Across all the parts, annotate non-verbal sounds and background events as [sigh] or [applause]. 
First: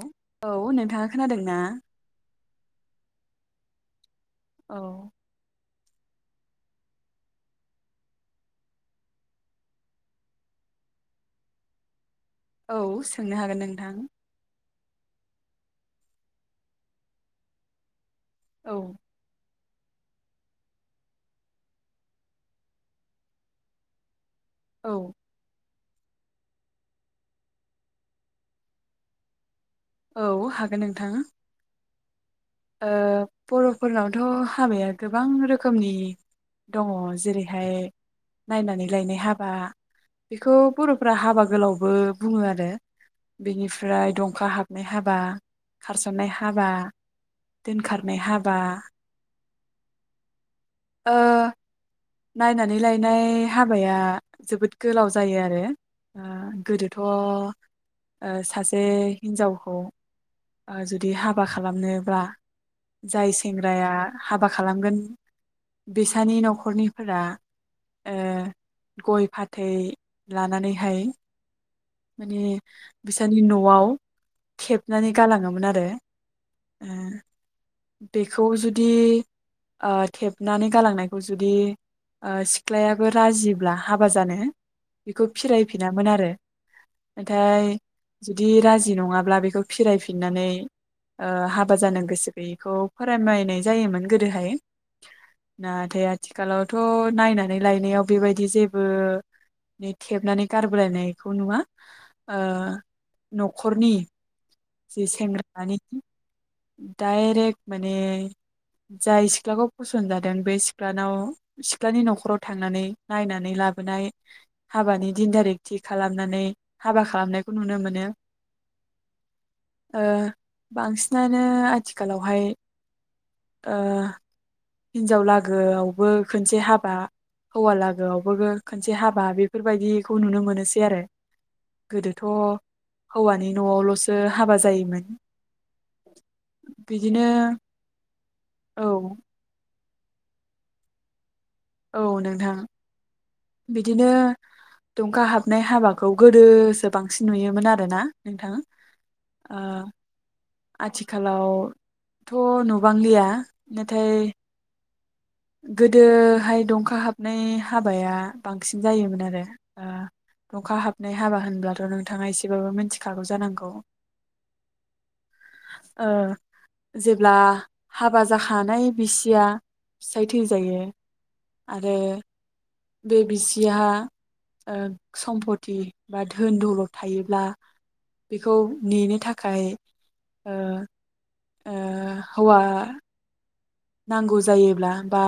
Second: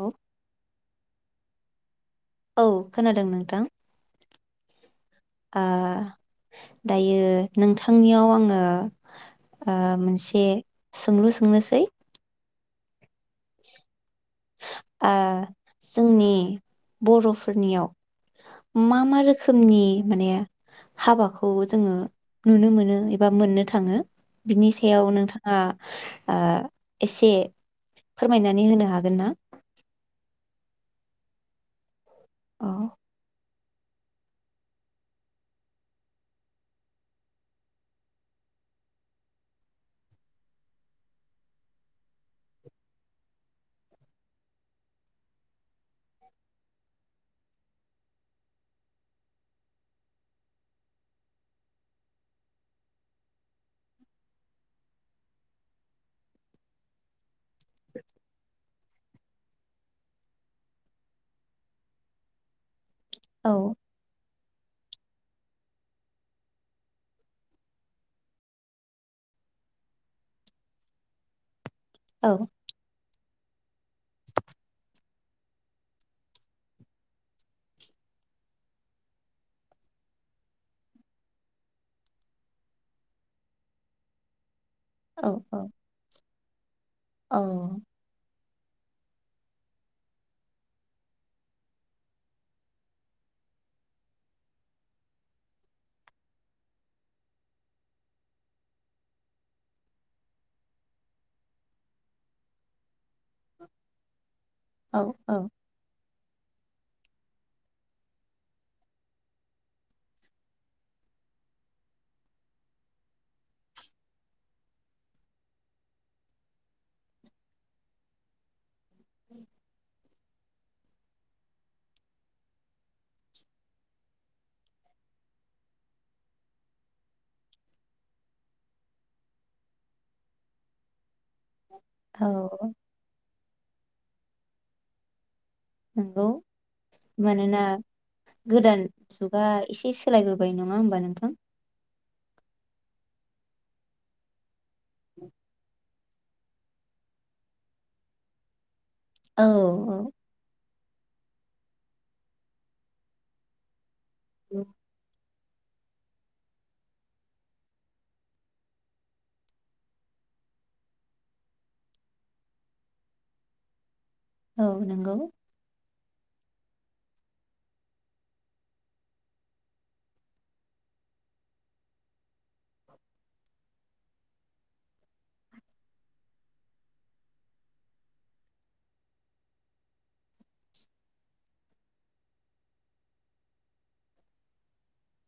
औ औ नोंथाङा खोनादों ना औ खोनादों नोंथां औ आ दायो नोंथांनियाव आङो आ मोनसे सोंलु सोंनोसै औ सोंनो हागोन नोंथां आ जोंनि बर'फोरनियाव औ मा मा रोख खोमनि माने हाबाखौ जोङो नुनो मोनो एबा मोननो थाङो बिनि औ सायाव नोंथाङा आ एसे फोरमायनानै होनो हाग गोनना औ हागोन नोंथां औ ओ बर'फोरनावथ' हाबाया गोबां रोखोमनि दङ जेरैहाय नायनानै लायनाय हाबा बेखौ बर'फोरा हाबा गोलावबो बुङो आरो बेनिफ्राय दंखा हाबनाय हाबा खारस'ननाय हाबा दोनखारनाय हाबा ओ नायनानै लायनाय हाबाया जोबोद गोलाव जायो आरो गोदोथ' ओ सास दे हिन्जावखौ आ जुदि हाबा खालामनोब्ला जाय औ सेंग्राया हाबाख खालामगोन बिसानि न'खरनिफोरा ओ गय फाथै लानानैहाय औ मानि बिस साहनि न'आव थेबनानै गालाङोमोन आरो ओ बेखौ जुदि थेबनानै ओ गालांनायखौ जुदि ओ सिख्लायाबो राजिब्ला हाबा जानो बेखौ औ औ फिरायफिनामोन आरो औ नाथाय दि राजि नङाब्ला बेखौ फिरायफिननानै ओ हाबा जानो गोसो बेखौ फोरमायनाय जायोमोन गोदोहाय नाथाय आथिखालावथ' नायनानै लायनायाव बेबायदि जेबो थेबनानै गारबोलायनायखौ नुवा ओ न'खरनि औ जि औ सेंग्रानि डायरेक्ट माने जाय सिख्लाखौ फसन्द जादों बे सिख्लानाव सिख्लानि न'खराव थांनानै नायनानै लाबोनाय हाबानि दिन थारिग थि खालामनानै हाबा खालामनायखौ नुनो मोनो [inaudible] ओ बांसिनानो आथिखालावहाय ओ हिनजाव लागोआवबो खनसे हाबा हौवा लागोआवबो खनसे हाबा बेफोरबायदिखौ नुनो मोनोसैआरो। गोदोथ' औ हौवानि न'आवल'सो हाबा जायोमोन नंगौ बिदिनो मानोना औ गोदान जुगा एसे सो सोलायबोबाय नङा होमबा नोंथां? औ नोंथां बिदिनो दुंखा हाबनाय हाबा खौ गोदोसो बांसिन नुयोमोन आरो ना नोंथां औ ओ औ आथिखालावथ' नुबांलिया [unintelligible] औ गोदोहाय दंखा हाबनाय हाबाया बांसिन जायोमोन आरो दंखा हाबनाय हाबा होनब्लाथ' नोंथाङा एसेबाबो मिथिखागौ जानांगौ। औ नंगौ ओ जेब्ला हाबा जाखानाय बिसिया फिसाय थैजायो आरो बे बिसिहा ओ सम्पथि बा धोन दौलत थायोब्ला बेखौ नेनो थाखाय ओ ओ हौवा नांगौ जायोब्ला बा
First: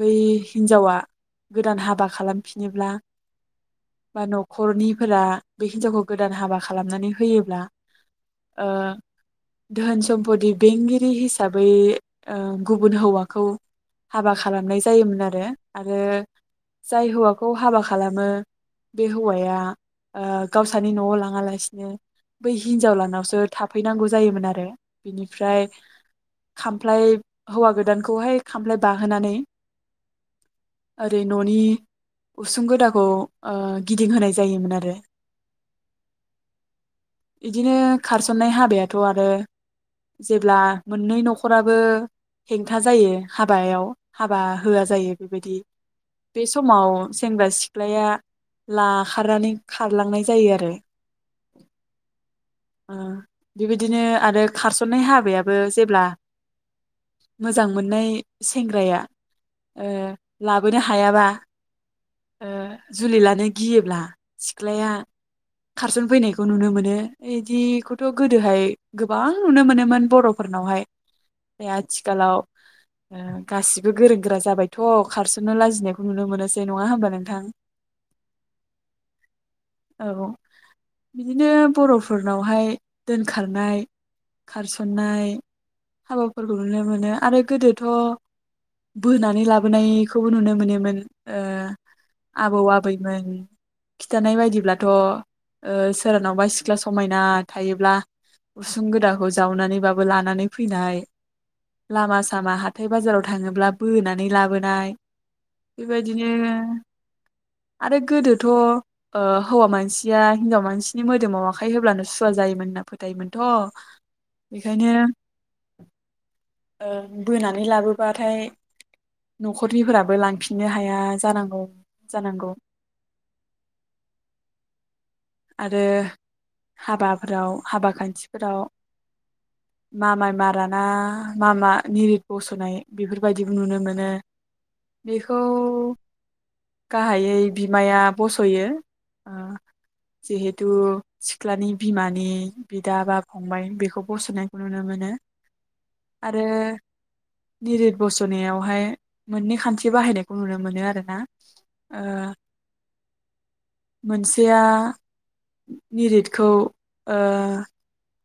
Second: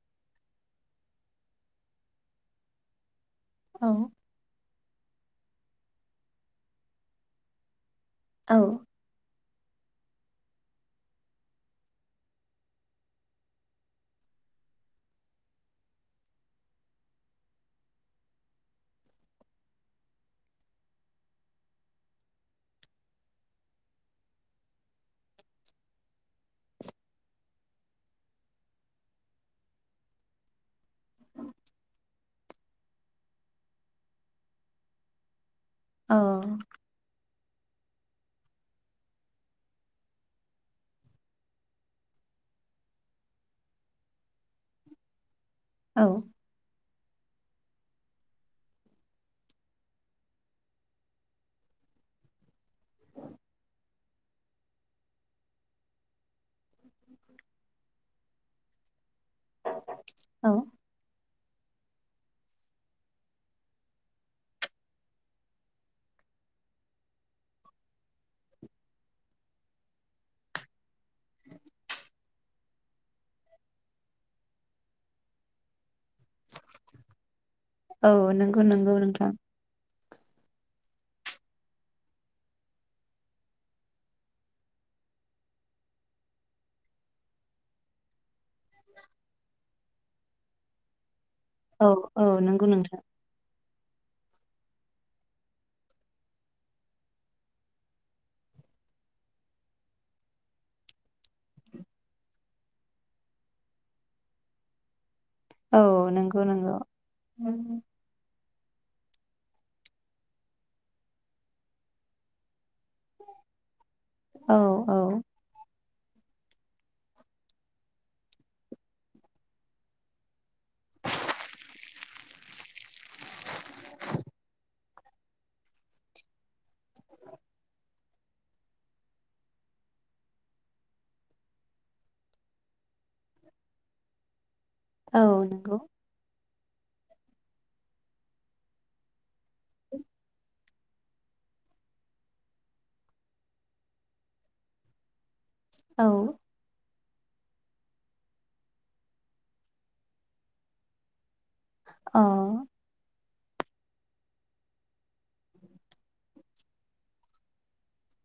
बै हिनजावा गोदान हाबा खालामफिनोब्ला औ बा न'खरनि फोरा बे हिनजावखौ गोदान हाबा खालामनानै होयोब्ला औ ओ धोन सम्पति बेंगिरि हिसाबै ओ गुबुन हौवाखौ हाबा खालामनाय जायोमोन आरो। आरो जाय हौवाखौ हाबा खालामो बे हौवाया ओ गावसानि न'आव लाङालासिनो बै हिनजाव लानावसो थाफैनांगौ जायोमोन आरो बिनिफ्राय खामफ्लाय हौवा गोदानखौहाय खामफ्लाय बाहोनानै ओरै न'नि उसुं गोदाखौ ओ गिदिंहोनाय जायोमोन आरो। औ बिदिनो खारसननाय हाबायाथ' आरो जेब्ला मोननै न'खराबो हेंथा जायो हाबायाव हाबा होआ जायो बेबायदि औ बे समाव सेंग्रा सिख्लाया लाखारनानै खारलांनाय जायो आरो ओ बेबायदिनो आरो खारसननाय हाबायाबो जेब्ला मोजां मोन्नाय सेंग्राया ओ औ लाबोनो हायाबा ओ जुलि लानो गियोब्ला सिख्लाया खारसनफैनायखौ नुनो मोनो बिदिखौथ' गोदोहाय गोबां नुनो मोनोमोन बर'फोरनावहाय आ थिखालाव ओ गासिबो गोरों गोरा जाबायथ' खारस'नो लाजिनाय नुनो मोनोसै नङा होमबा नोंथां? औ नंगौ नंगौ नोंथां औ बिदिनो बर'फोरनावहाय दोनखारनाय खारसननाय हाबाफोर खौ नुनो मोनो आरो गोदोथ' बोनानै लाबोनायखौबो नुनो मोनोमोन। ओ औ औ आबौ नंगौ नोंथां आबैमोन खिथानाय बायदिब्लाथ' ओ सोरानावबा सिख्ला समायना थायोब्ला उसुं गोदाखौ जावनानैबाबो लानानै फैनाय लामा सामा हाथाय बाजाराव थाङोब्ला बोनानै लाबोनाय औ बेबायदिनो नंगौ नंगौ आरो गोदो थ' ओ हौवा मानसिया हिनजाव मानसिनि मोदोमाव आखाइ होब्लानो सुवा जायोमोन होनना फोथायोमोनथ' औ बेखायनो औ बोनानै लाबोबाथाय न'खरनिफोराबो लांफिननो हाया जानांगौ जानांगौ [inaudible] आरो हाबाफोराव हाबा खान्थिफोराव मामाइ माराना मा मा निरिद बस'नाय बेफोरबायदिबो नुनो मोनो। बेखौ औ नंगौ गाहायै बिमाया बस'यो जिहेथु सिख्लानि बिमानि बिदा बा फंबाय बेखौ बस'नायखौ नुनो मोनो। औ आरो निरिद बसनायावहाय मोननै खान्थि बाहायनायखौ नुनो मोनो आरो ना अ मोनसेया निरिदखौ ओ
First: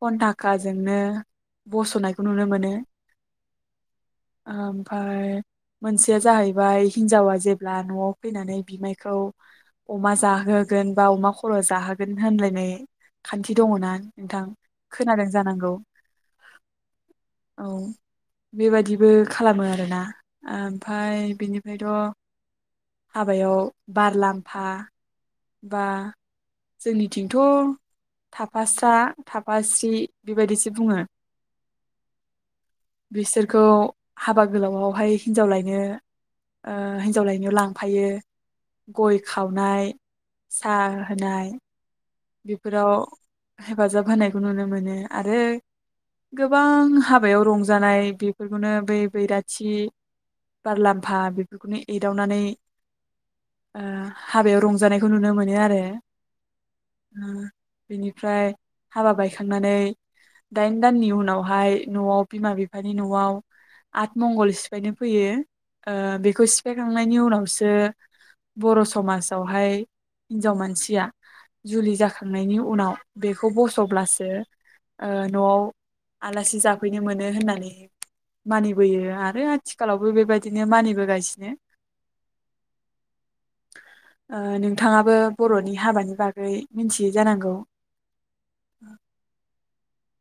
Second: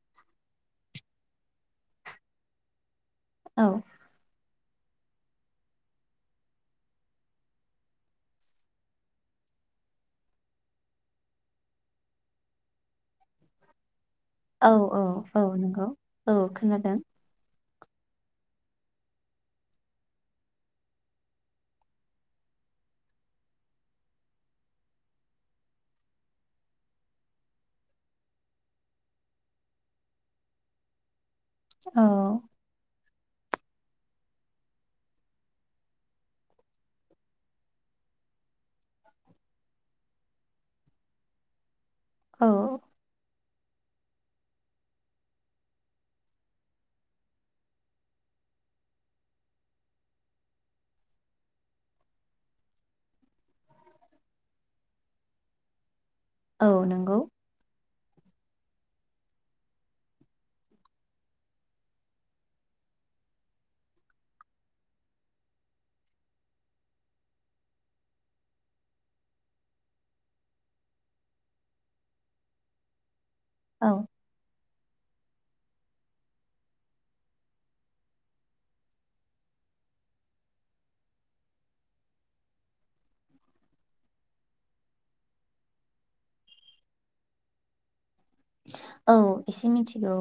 खन्थाखाजोंनो बस'नायखौ नुनो मोनो औ ओमफ्राय मोनसेया जाहैबाय हिनजावा जेब्ला न'आव फैनानै बिमायखौ अमा जाहोगोन बा अमा खर' जाहोगोन होनलायनाय खान्थि दङ ना औ औ औ नंगौ औ खोनादों औ बेबादिबो खालामो आरोना ओमफ्राय बेनिफ्रायथ' हाबायाव बारलामफा बा जोंनिथिंथ' थाफास्रा थाफास्रि बेबायदिसो बुङो औ बिसोरखौ हाबा गोलावआवहाय हिनजाव लायनो ओ हिनजाव लायनो लांफायो गय खावनाय सा होनाय औ बेफोराव हेफाजाब होनायखौ नुनो मोनो आरो गोबां हाबायाव रंजानाय बेफोरखौनो बै बैराथि बारलाम्फा बेफोरखौनो एदावनानै ओ हाबायाव रंजानायखौ नुनो मोनो आरो औ नंगौ बिनिफ्राय हाबा बायखांनानै दाइन दाननि उनावहाय न'आव बिमा बिफानि न'आव आठ मंगल सिफायनो फैयो ओ बेखौ सिफायखांनायनि उनावसो बर' समाजावहाय हिनजाव मानसिया जुलि जाखांनायनि उनाव बेखौ औ बस'ब्लासो ओ न'आव आलासि जाफैनो मोनो होननानै मानिबोयो आरो आथिखालावबो बेबायदिनो मानिबोगासिनो ओ नोंथाङाबो बर'नि हाबानि बा गै मिथियै जानांगौ औ एसे मिथि औ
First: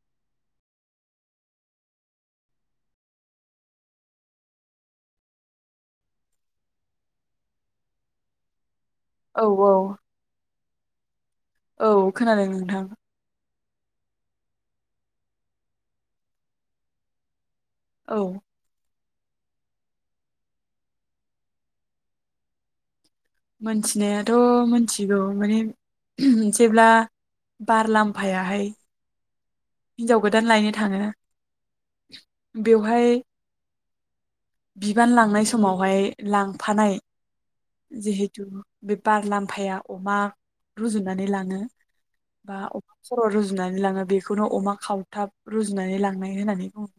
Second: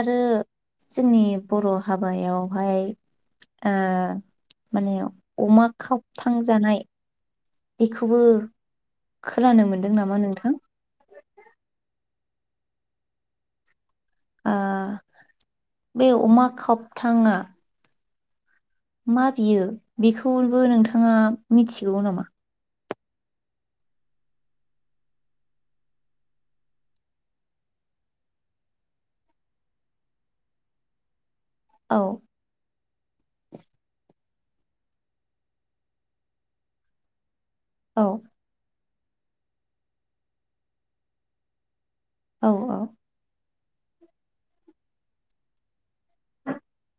आरो जोंनि बर' हाबायावहाय ओ माने अमा खाबथांजानाय बेखौबो औ खोनानो औ मोनदों नामा नोंथां औ खोनादों नोंथां ओ बे अमा खबथाङा औ मा बियो बेखौबो नोंथाङा मिथिगौ नामा मोनथिनायाथ' मोनथिगौ माने जेब्ला बार लाम्फायाहाय हिनजाव गोदान लायनो थाङो औ बेवहाय बिबान लांनाय समावहाय लांफानाय औ जिहेतु बे बार लाम्फाया अमा रुजुनानै लाङो। औ बा अफखर' रुजु नानै लाङो बेखौनो अमा खावथाब रुजुनानै लांनाय होननानै बुङो।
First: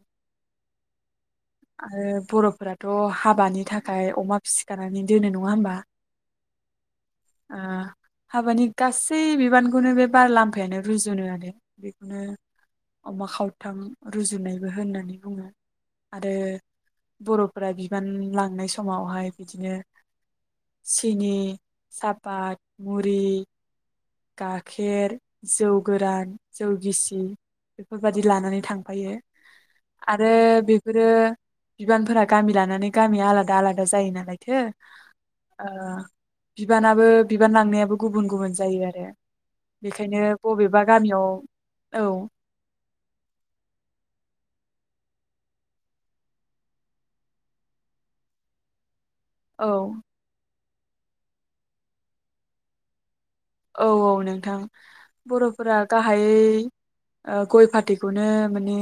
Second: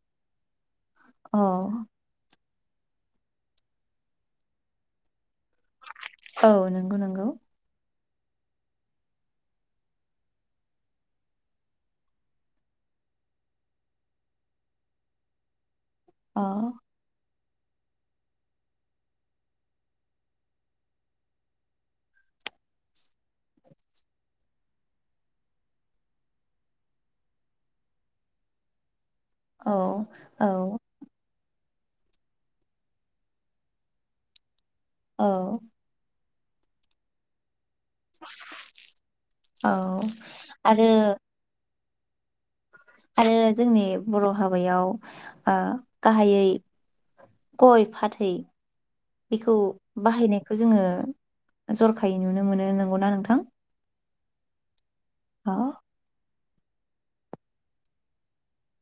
अ आरो बर'फोराथ' हाबानि थाखाय अमा फिसिखानानै दोनो नङा होमबा औ नंगौ नंगौ ओ हाबानि गासै बिबानखौनो बे बार लामफायानो रुजुनो आरो बेखौनो अमा खावथाम रुजुनायबो होननानै बुङो। आरो अ बर'फोरा बिबान लांनाय समावहाय बिदिनो सिनि सापात मुरि गाइाखेर जौ गोरान जौ गिसि बेफोरबायदि लानानै थांफायो। औ आरो औ बेफोरो बिबानफोरा गामि लानानै गामिया आलादा आलादा जायो नालायथो। औ ओ बिबानाबो बिबान लांनायाब गुबुन गुबुन जायो आरो औ बेखायनो बबेबा आरो गामियाव औ आरो जोंनि बर' हाबायाव ओ गाहायै गय फाथै बेखौ औ बाहायनाय बेखौ जोङो जरखायै नुनो मोनो नंगौना नोंथां। औ औ नोंथां। अ बर'फोरा गाहायै ओ गय फाथैखौनो माने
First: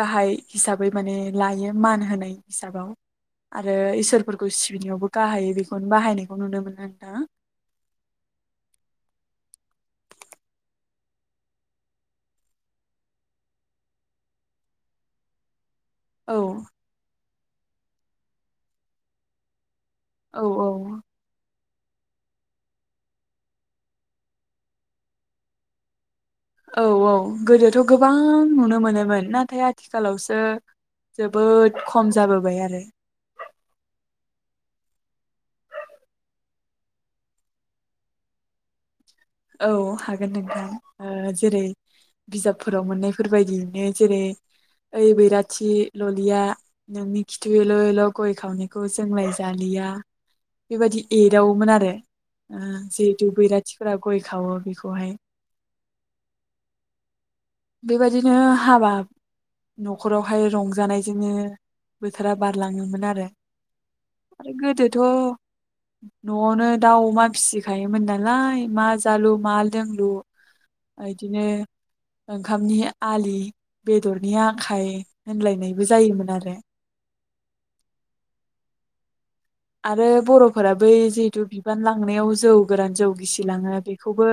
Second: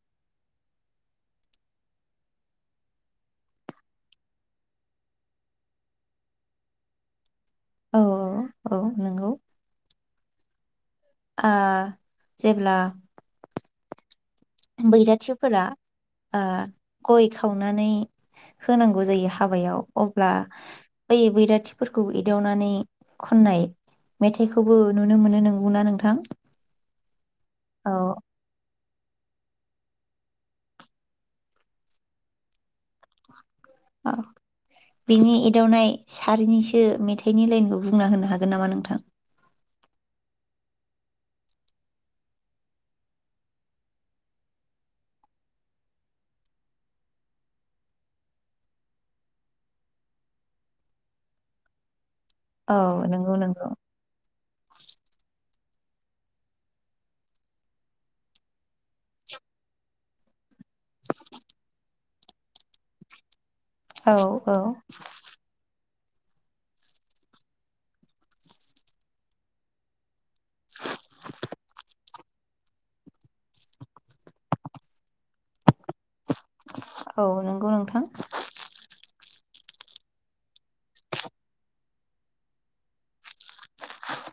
गाहाय हिसाबै माने लायो मान होनाय हिसाबाव आरो इसोरफोरखौ सिबिनायावबो गाहाय बेखौनो बाहायनायखौ नुनो मोनो नोंथां। औ औ औ नंगौ। आ जेबला बैराथिफोरा औ ओ गय खावनानै होनांगौ जायो हाबायाव। अब्ला औ औ बै बैराथि फोरखौ एदवनानै खननाय मेथाइखौबो नुनो मोनो नंगौना नोंथां। औ औ गोदोथ' औ गोबां नुनो मोनो। मोन नाथाय आथिखालाव औ बिनि एदावनाय सारिनिसो मेथाइनि लाइनखौ बुंना होनो हागोन नामा नोंथां औ हागोन नोंथां जेरै बिजाबफोराव मोननायफोरबायायदियैनो जेरै ओइ बैराथि ललिया नोंनि खिथुयल' एल' गय खावनायखौ जोंलाय जालिया बेबायदि एदावोमोन आरो औ जिहेतु नंगौ नंगौ बैराथिफोराबो खावो बेखौहाय बेबायदिनो हाबा न'खरावहाय रंजायो जानायजोंोङो बोथोरा बारलाङोमोन आरो औ आरो औ गोदोथ' न'आवनो दाउ अमा फिसिखायोमोन नालाय मा जालु मा लोंलु आयदिनो ओंखामनि आलि बेदरनि आखाय होनलायनायबो जायोमोन आरो औ नंगौ नोंथां आरो बर' फोरा बै जिहेथु बिबान ला थांनायाव जौ गोरान जौ गिसिलाङो बेखौबो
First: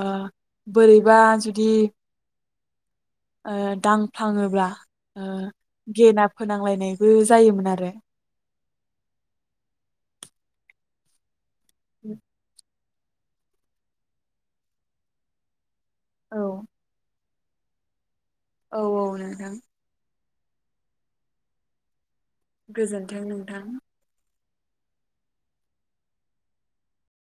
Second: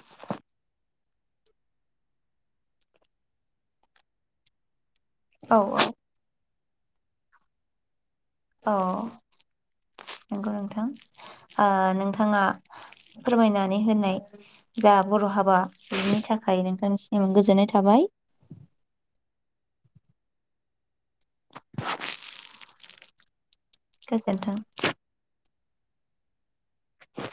ओ बोरैबा जुदि ओ दांफ्लाङोब्ला ओ औ गेना फोनांलायनायबो जायोमोन आरो अ नोंगौ नोंथां ओ नोंथाङा फोरमायनानै होनाय जा बर' हाबा बेनि औ थाखाय नोंथांसि एबां गोजोननाय थाबाय औ औ नोंथां गोजोन्थों नोंथां गोजोनथों